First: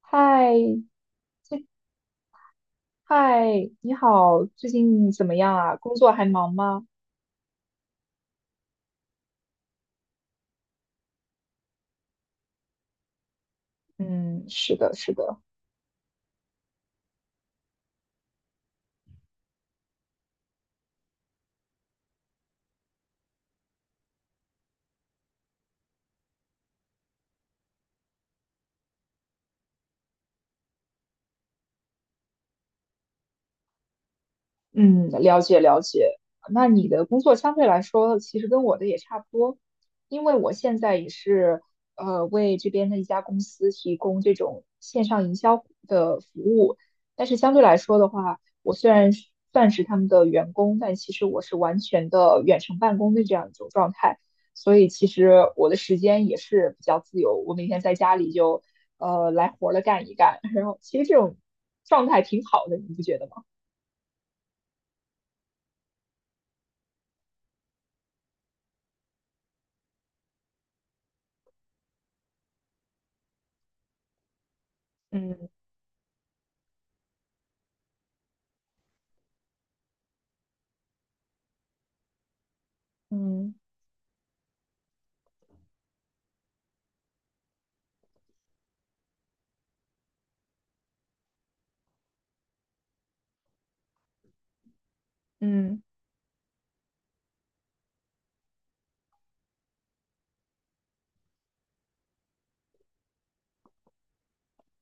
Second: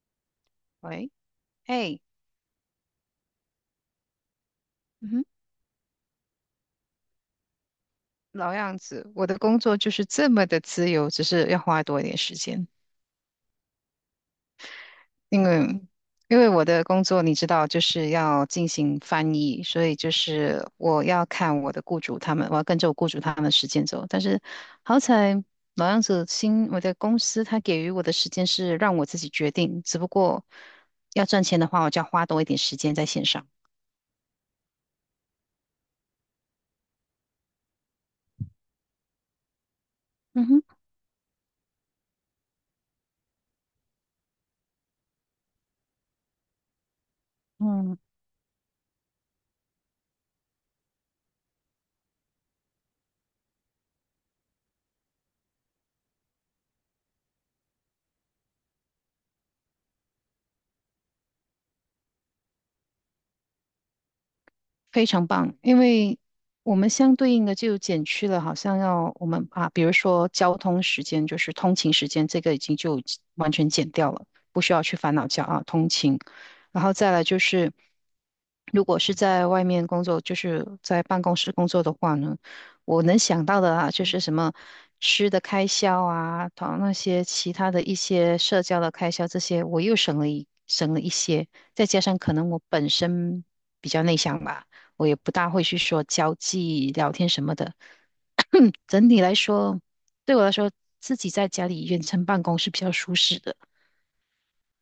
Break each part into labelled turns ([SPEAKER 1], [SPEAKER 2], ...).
[SPEAKER 1] 嗨，
[SPEAKER 2] 喂。
[SPEAKER 1] 这
[SPEAKER 2] 哎。
[SPEAKER 1] 嗨，你好，最
[SPEAKER 2] 嗯
[SPEAKER 1] 近怎
[SPEAKER 2] 哼。
[SPEAKER 1] 么样啊？工作还忙吗？
[SPEAKER 2] 老样子，我的工作就是这么的自由，只是要花多一点时间，
[SPEAKER 1] 嗯，是的，是的。
[SPEAKER 2] 因为因为我的工作你知道，就是要进行翻译，所以就是我要看我的雇主他们，我要跟着我雇主他们的时间走。但是好彩老样子新我的公司他给予我的时间是让我自己决定，只不过要赚钱的话，我就要花多一点时间在线上。
[SPEAKER 1] 嗯，了解了解。那你的工作相对来说，其实跟我的也差不多，因为
[SPEAKER 2] 嗯
[SPEAKER 1] 我
[SPEAKER 2] 哼。
[SPEAKER 1] 现在也是为这边的一家公司提供这种线上营销的服务，但是相对来
[SPEAKER 2] 嗯。
[SPEAKER 1] 说的话，我虽然是算是他们的员工，但其实我是完全的远程办公的这样一种状态，所以其实我的时间也是比较自由，我每天在家里就来活了干一干，然后其实这种状态挺好的，你不觉得吗？
[SPEAKER 2] 非常棒，因为我们相对应的就减去了，好像要我们啊，比如说交通时间，就是通勤时间，这个已经就完全减掉了，不需要去烦恼交
[SPEAKER 1] 嗯。
[SPEAKER 2] 啊通勤。然后再来就是，如果是在外面工作，就是在办公室工作的话呢，我能想
[SPEAKER 1] 嗯
[SPEAKER 2] 到的啊，就是什么吃的开销啊，同那些其他的一些社交的开销，这些我又省了一些，再加上可能我本身比较内向吧。我也不大会去
[SPEAKER 1] 嗯，
[SPEAKER 2] 说交际聊天什么的。整体来说，对我来说，自己在家里远程办公是比较舒适的。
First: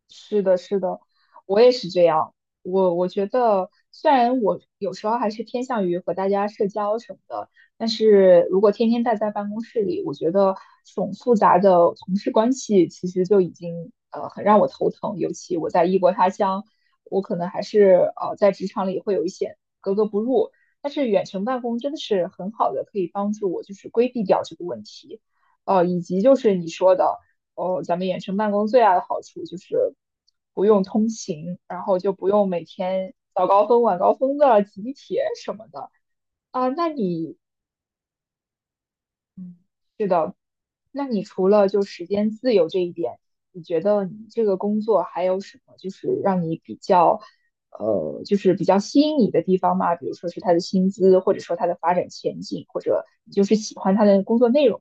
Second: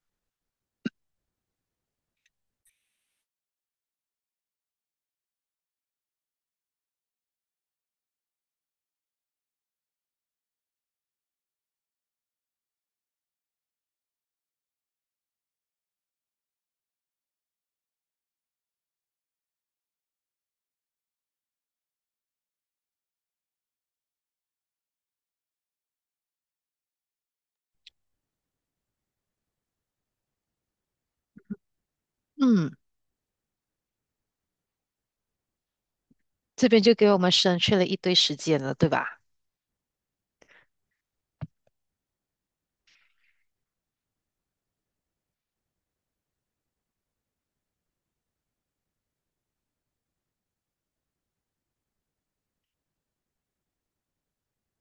[SPEAKER 1] 是的，是的，我也是这样。我觉得，虽然我有时候还是偏向于和大家社交什么的，但是如果天天待在办公室里，我觉得这种复杂的同事关系其实就已经很让我头疼。尤其我在异国他乡，我可能还是在职场里会有一些格格不入。但是远程办公真的是很好的，可以帮助我就是规避掉这个问题。以及就是你说的。哦，咱们远程办公最大的好处就是不用通勤，然后就不用每
[SPEAKER 2] 嗯，
[SPEAKER 1] 天早高峰、晚高峰的集铁什么的
[SPEAKER 2] 这
[SPEAKER 1] 啊。
[SPEAKER 2] 边就给我们省去了一堆时间了，对吧？
[SPEAKER 1] 嗯，那你除了就时间自由这一点，你觉得你这个工作还有什么就是让你比较，就是比较吸引你的地方吗？比如说是他的薪资，或者说他的发展前景，或者你就是喜欢他的工作内容？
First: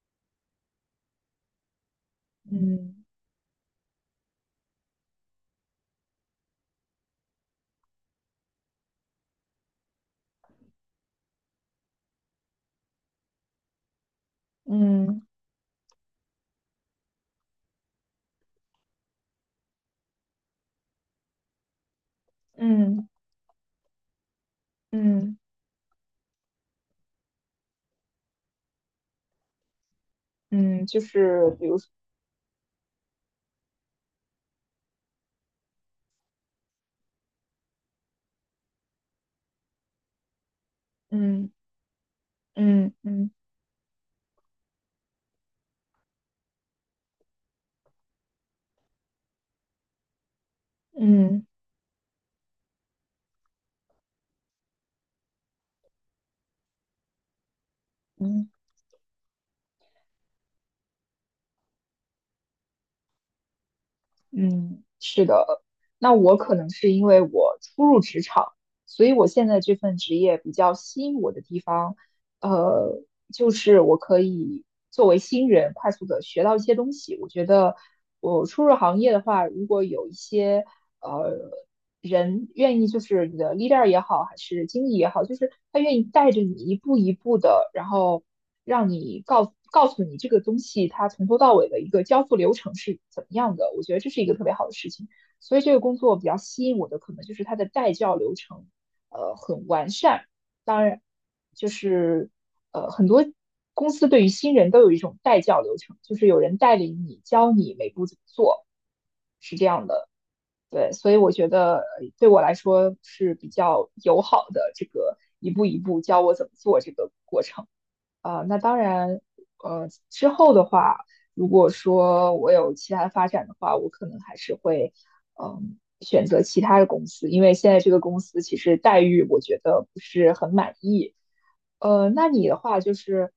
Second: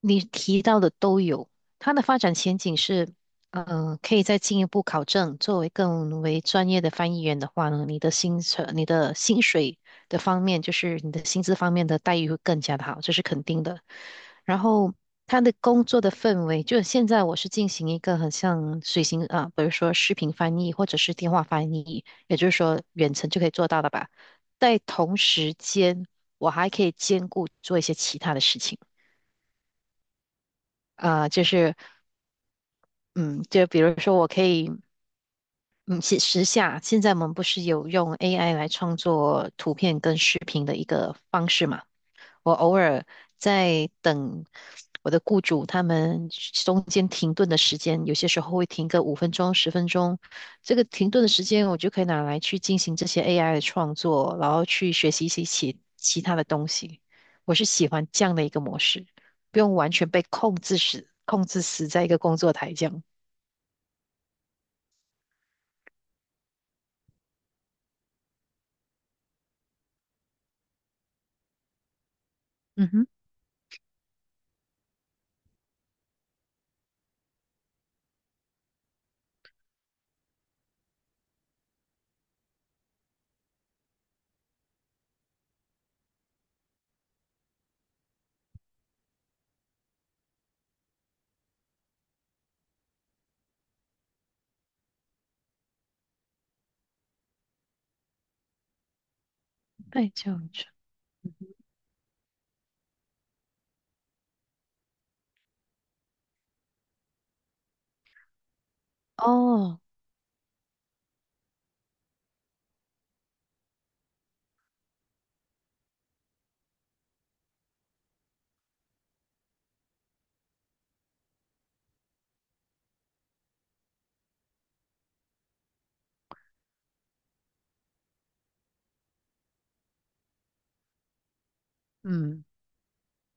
[SPEAKER 2] 你提到的都有，它的发展前景
[SPEAKER 1] 嗯
[SPEAKER 2] 是，可以再进一步考证。作为更为专业的翻译员的话呢，你的薪酬、你的薪水的方面，就是你的薪资方面的待遇会更加的好，这是肯定的。然后，
[SPEAKER 1] 嗯
[SPEAKER 2] 他的工作的氛围，就是现在我是进行一个很像随行啊，比如说视频翻译或者是电话翻译，也就是说
[SPEAKER 1] 嗯
[SPEAKER 2] 远程就可以做到的吧。在同
[SPEAKER 1] 嗯嗯
[SPEAKER 2] 时间，我还可以兼顾做一些其他的事情。
[SPEAKER 1] 嗯就
[SPEAKER 2] 呃，就
[SPEAKER 1] 是比
[SPEAKER 2] 是，
[SPEAKER 1] 如说
[SPEAKER 2] 嗯，就比如说，我可以，嗯，写时下，现在我们不是有用 AI 来创作图片跟视频的一个方
[SPEAKER 1] 嗯。
[SPEAKER 2] 式嘛？我偶
[SPEAKER 1] 嗯
[SPEAKER 2] 尔
[SPEAKER 1] 嗯
[SPEAKER 2] 在等我的雇主他们中间停顿的时间，有些时候会停个5分钟、10分钟。这个停顿的
[SPEAKER 1] 嗯
[SPEAKER 2] 时间，我就可以拿来去进行这些 AI 的创作，然后去学习一些其他的东西。我是喜欢这样的
[SPEAKER 1] 嗯
[SPEAKER 2] 一个模式，不用完全被控制死在一个工作台这样。
[SPEAKER 1] 嗯，是的。那我可能是因为我初入职场，所以我现在这份职业比较吸引我的地方，
[SPEAKER 2] 嗯
[SPEAKER 1] 呃，
[SPEAKER 2] 哼，
[SPEAKER 1] 就是我可以作为新人快速的学到一些东西。我觉得我初入行业的话，如果有一些呃人愿意就是你的 leader 也好，还是经理也好，就是他愿意带着你一步一步的，然后让你告诉你这个东西它从头到尾的一个交付流程是怎么样的。我觉得这是一个特别好的事情，所以这个工作比较吸引我的可能就是它的带教流程，很完
[SPEAKER 2] 被
[SPEAKER 1] 善。
[SPEAKER 2] 这样子。
[SPEAKER 1] 当然，就是很多。公司对于新人都有一种带教流程，就是有人带领你，教你每步怎么做。是这
[SPEAKER 2] 哦，
[SPEAKER 1] 样的。对，所以我觉得对我来说是比较友好的这个一步一步教我怎么做这个过程。那当然，之后的话，如果说我有其他发展的话，我可能还是会，嗯，选择其他的公司，因为现在这个公司其实待遇我觉得不是很满意。那
[SPEAKER 2] 嗯
[SPEAKER 1] 你的话就是，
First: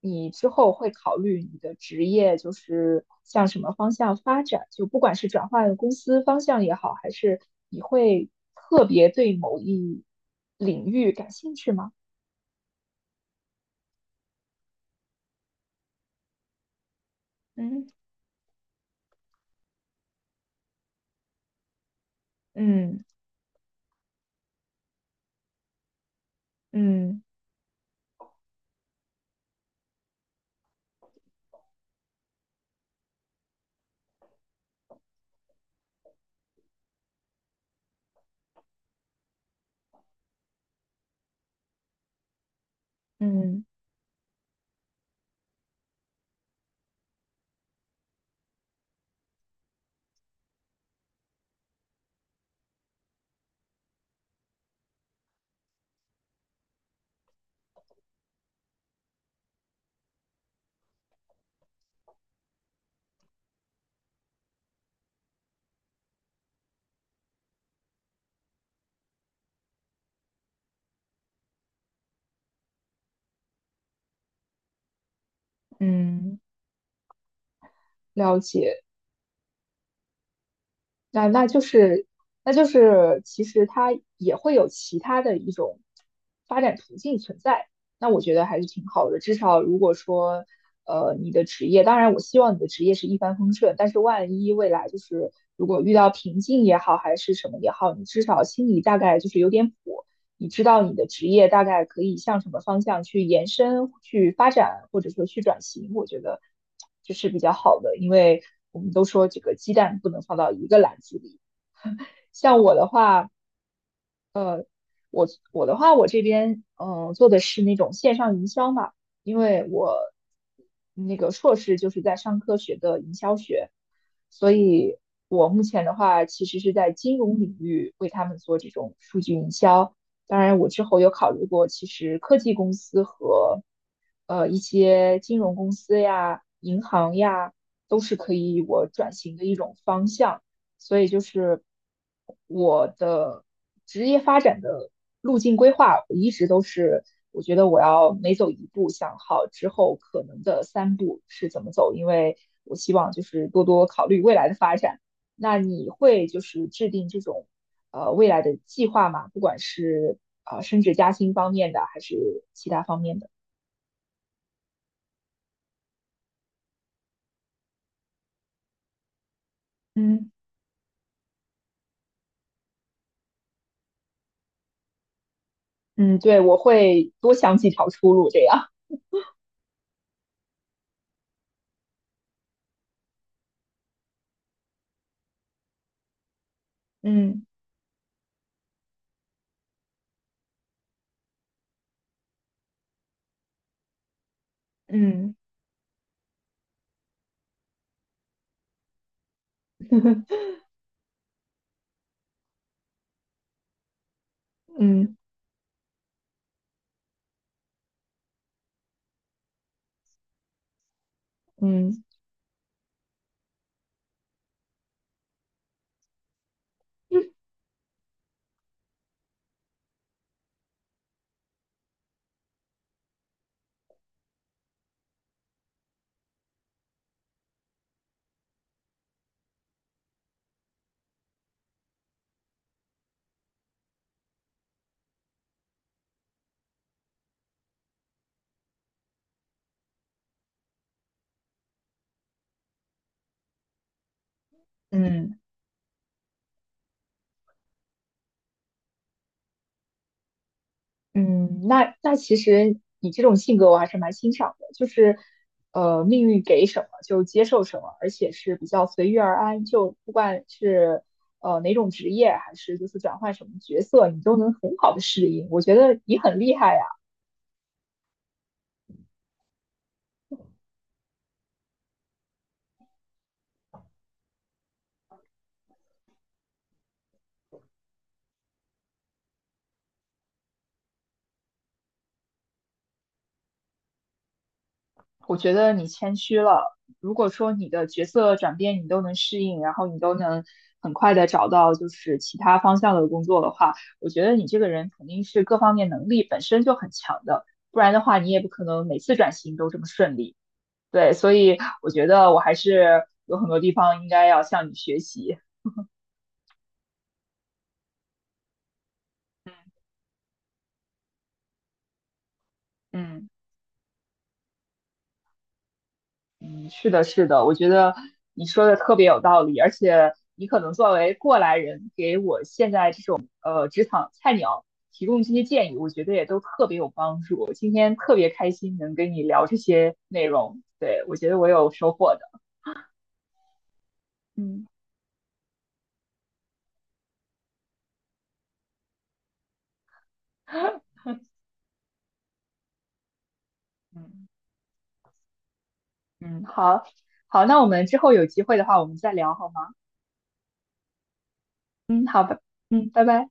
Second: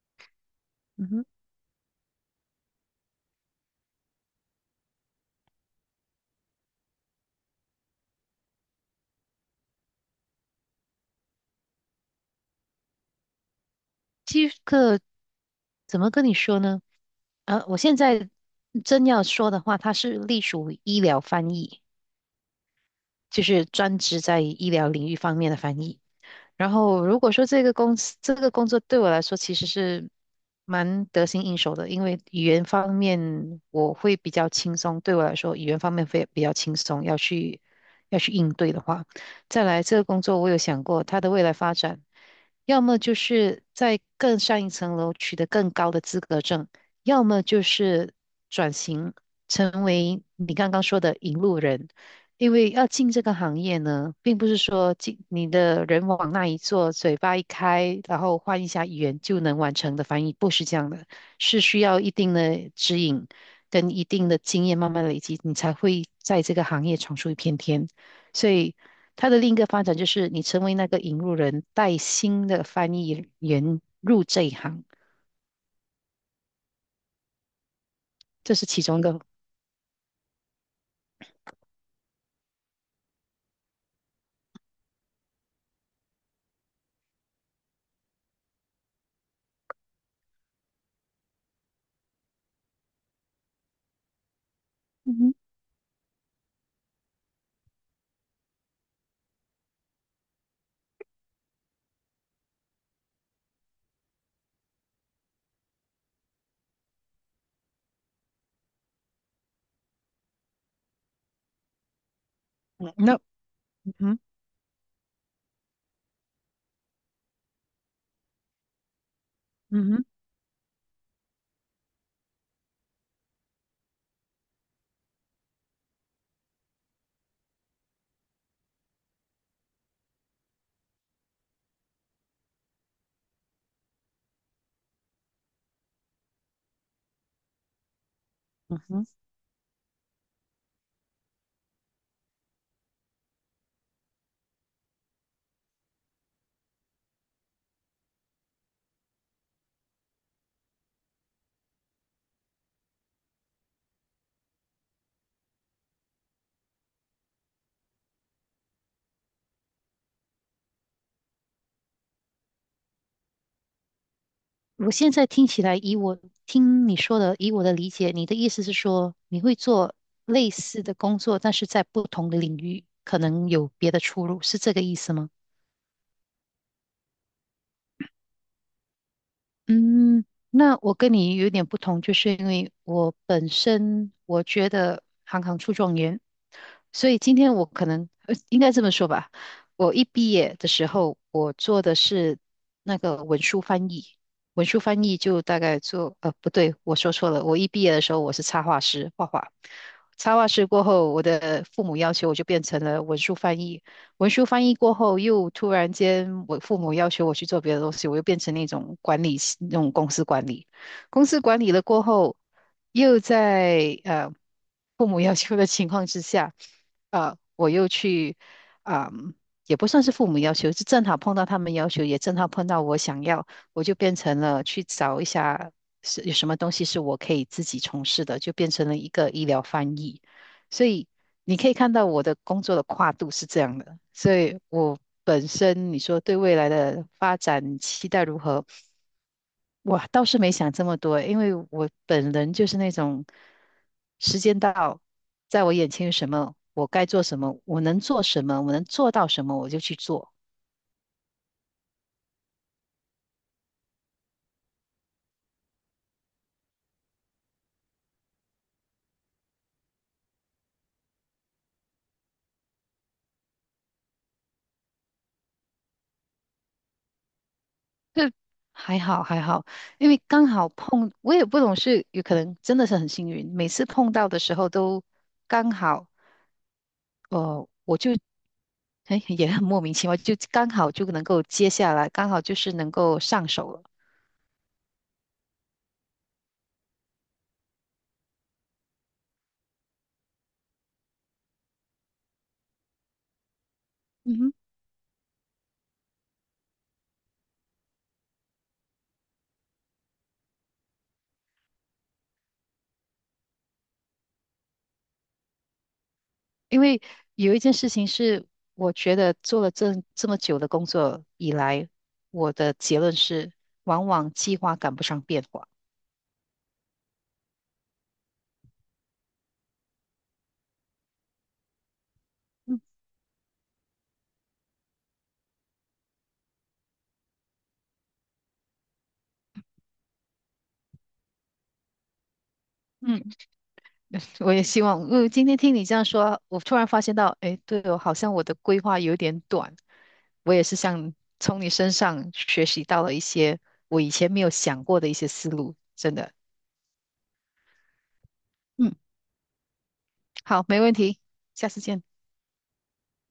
[SPEAKER 1] 你之后会
[SPEAKER 2] 嗯
[SPEAKER 1] 考
[SPEAKER 2] 哼，
[SPEAKER 1] 虑你的职业就是向什么方向发展，就不管是转换公司方向也好，还是你会特别对某一领域感兴趣吗？
[SPEAKER 2] 这个怎么跟你说呢？啊，我
[SPEAKER 1] 嗯
[SPEAKER 2] 现在真要说的话，它是隶属于医疗翻译，
[SPEAKER 1] 嗯
[SPEAKER 2] 就是专职在医疗领域方面的翻译。然后如
[SPEAKER 1] 嗯。
[SPEAKER 2] 果说这个公司这个工作对我来说其实是蛮得心应手的，因为语言方面我会比较轻松，对我来说语言方面会比较轻松，要去应对的话，再来这个工作我有想过它的未来发展，要么就是
[SPEAKER 1] 嗯
[SPEAKER 2] 在更上一层楼取得更高的资格证，要么就是转型成为你刚刚说的引路人。因为要进这个行业呢，并不是说进你的人往那一坐，嘴巴一开，然后换一下语言就能完成的翻译，不是这样的，是需要一定的指引跟一定的经验慢慢累积，你才会在这个行业闯出一片天。所以，它的另一个发展就是你成为那个引路人，带新的翻译员入这一行，
[SPEAKER 1] 嗯，了
[SPEAKER 2] 这是其
[SPEAKER 1] 解。
[SPEAKER 2] 中一个。
[SPEAKER 1] 那那就是，那就是，其实它也会有其他的一种发展途径存在。那我觉得还是挺好的。至少如果说，你的职业，当然我希望你的职业是一帆风顺，但是万一未来就
[SPEAKER 2] 嗯
[SPEAKER 1] 是
[SPEAKER 2] 哼。
[SPEAKER 1] 如果遇到瓶颈也好，还是什么也好，你至少心里大概就是有点谱。你知道你的职业大概可以向什么方向去延伸、去发展，或者说去转型，我觉得这是比较好的，因为我们都说这个鸡蛋不能放到一个篮子里。像我的
[SPEAKER 2] 嗯那。
[SPEAKER 1] 话，
[SPEAKER 2] 嗯哼。
[SPEAKER 1] 我我的话，我这边做的是那种线上营销嘛，因为
[SPEAKER 2] 嗯
[SPEAKER 1] 我
[SPEAKER 2] 哼。
[SPEAKER 1] 那个硕士就是在商科学的营销学，所以我目前的话其实是在金融领域为他们做这种数据营销。当然，我之后有考虑过，其实科技公司和一些金融公司呀、银行呀，都是可以
[SPEAKER 2] 嗯
[SPEAKER 1] 我
[SPEAKER 2] 哼。
[SPEAKER 1] 转型的一种方向。所以就是我的职业发展的路径规划，我一直都是，我觉得我要每走一步想好之后可能的三步是怎么走，因为我希望就是多多考虑未来的发展。那你会就是制定这种未来的计划吗？不管是升职加薪方面的，还是其他方面的？
[SPEAKER 2] 我现在听起来，以我听你说的，以我的理解，你的意思是说，你会做
[SPEAKER 1] 嗯
[SPEAKER 2] 类似的工作，但是在不同的领域，可能有别的出路，是这个意思吗？
[SPEAKER 1] 嗯，对，我会多想几条出路这样。
[SPEAKER 2] 嗯，那我跟你有点不同，就是因为我本身我觉得行行出状元，所以今
[SPEAKER 1] 嗯
[SPEAKER 2] 天我可能应该这么说吧，我一毕业的时候，我做的是那个文书翻译，文书翻译
[SPEAKER 1] 嗯
[SPEAKER 2] 就大概做不对，我说错了，我一毕业的时候我是插画师，画画，插 画师过后，我的父母要求我就变成了文书翻译。文书翻译过
[SPEAKER 1] 嗯
[SPEAKER 2] 后，又突然间我父母要求我去做别的东西，我又变成那种管理系那种公司管理，公司管理了
[SPEAKER 1] 嗯。
[SPEAKER 2] 过后，又在父母要求的情况之下，我又去，嗯、也不算是父母要求，是正好碰到他们要求，也正好碰到我想要，我就变成了去找一下是有什么东西是我可以自己从事的，就变成了一个医疗翻译，所以。你可以看到我的工作的跨度是这样的，所以我本身你说对未来的发展期待如何，我倒是没想这么多，因为我本人就是那种时间到，
[SPEAKER 1] 嗯。
[SPEAKER 2] 在我眼前有什么，我该做什么，我能做什么，我能做到什么，我就去做。
[SPEAKER 1] 嗯，那其实你这种性格我还是蛮欣赏的，就是命运给什么就接受什么，而且是比较随遇而安，就不管是哪种职业，还是就是转换什么角色，你都能很好的适应。我觉得你很厉害呀，
[SPEAKER 2] 就还好还好，因为刚好碰，我也不懂是有可能真的是很幸运，每次碰到的时候都刚好。呃，我就哎也很莫名其妙，就刚好就能够接下来，刚好就是能够上手了。
[SPEAKER 1] 我觉得你谦虚了。如果说你的角色转变你都能适应，然后你都能很快的找到就是其他方向的工作的话，我觉得
[SPEAKER 2] 嗯
[SPEAKER 1] 你
[SPEAKER 2] 哼，
[SPEAKER 1] 这个人肯定是各方面能力本身就很强的，不然的话你也不可能每次转型都这么顺利。对，所以我觉得我还是有很多地方应该要向你学习。
[SPEAKER 2] 因为有一件事情是，我觉得做了这么久的工作以来，我的结论
[SPEAKER 1] 嗯。
[SPEAKER 2] 是，往往计划赶不上变化。
[SPEAKER 1] 嗯，是的，是的，我觉得你说的特别有道理，而且你可能作为过来人，给我现
[SPEAKER 2] 嗯
[SPEAKER 1] 在这种职场菜鸟提供这些建议，我觉得也都特别有帮助。今天特别开心能跟你聊这些内容，对，我觉得我有收获的。
[SPEAKER 2] 嗯我也
[SPEAKER 1] 嗯
[SPEAKER 2] 希望，今天听你这样说，我突然发现到，哎，对哦，好像我的规划有点短。我也是像从你身上学习到了一些我以
[SPEAKER 1] 嗯
[SPEAKER 2] 前没有想过的一些思路，真的。
[SPEAKER 1] 嗯，好好，那我们之后有机会的话，我
[SPEAKER 2] 嗯。
[SPEAKER 1] 们再聊好吗？
[SPEAKER 2] 好，没问题，下次见。
[SPEAKER 1] 嗯，好吧，嗯，拜拜。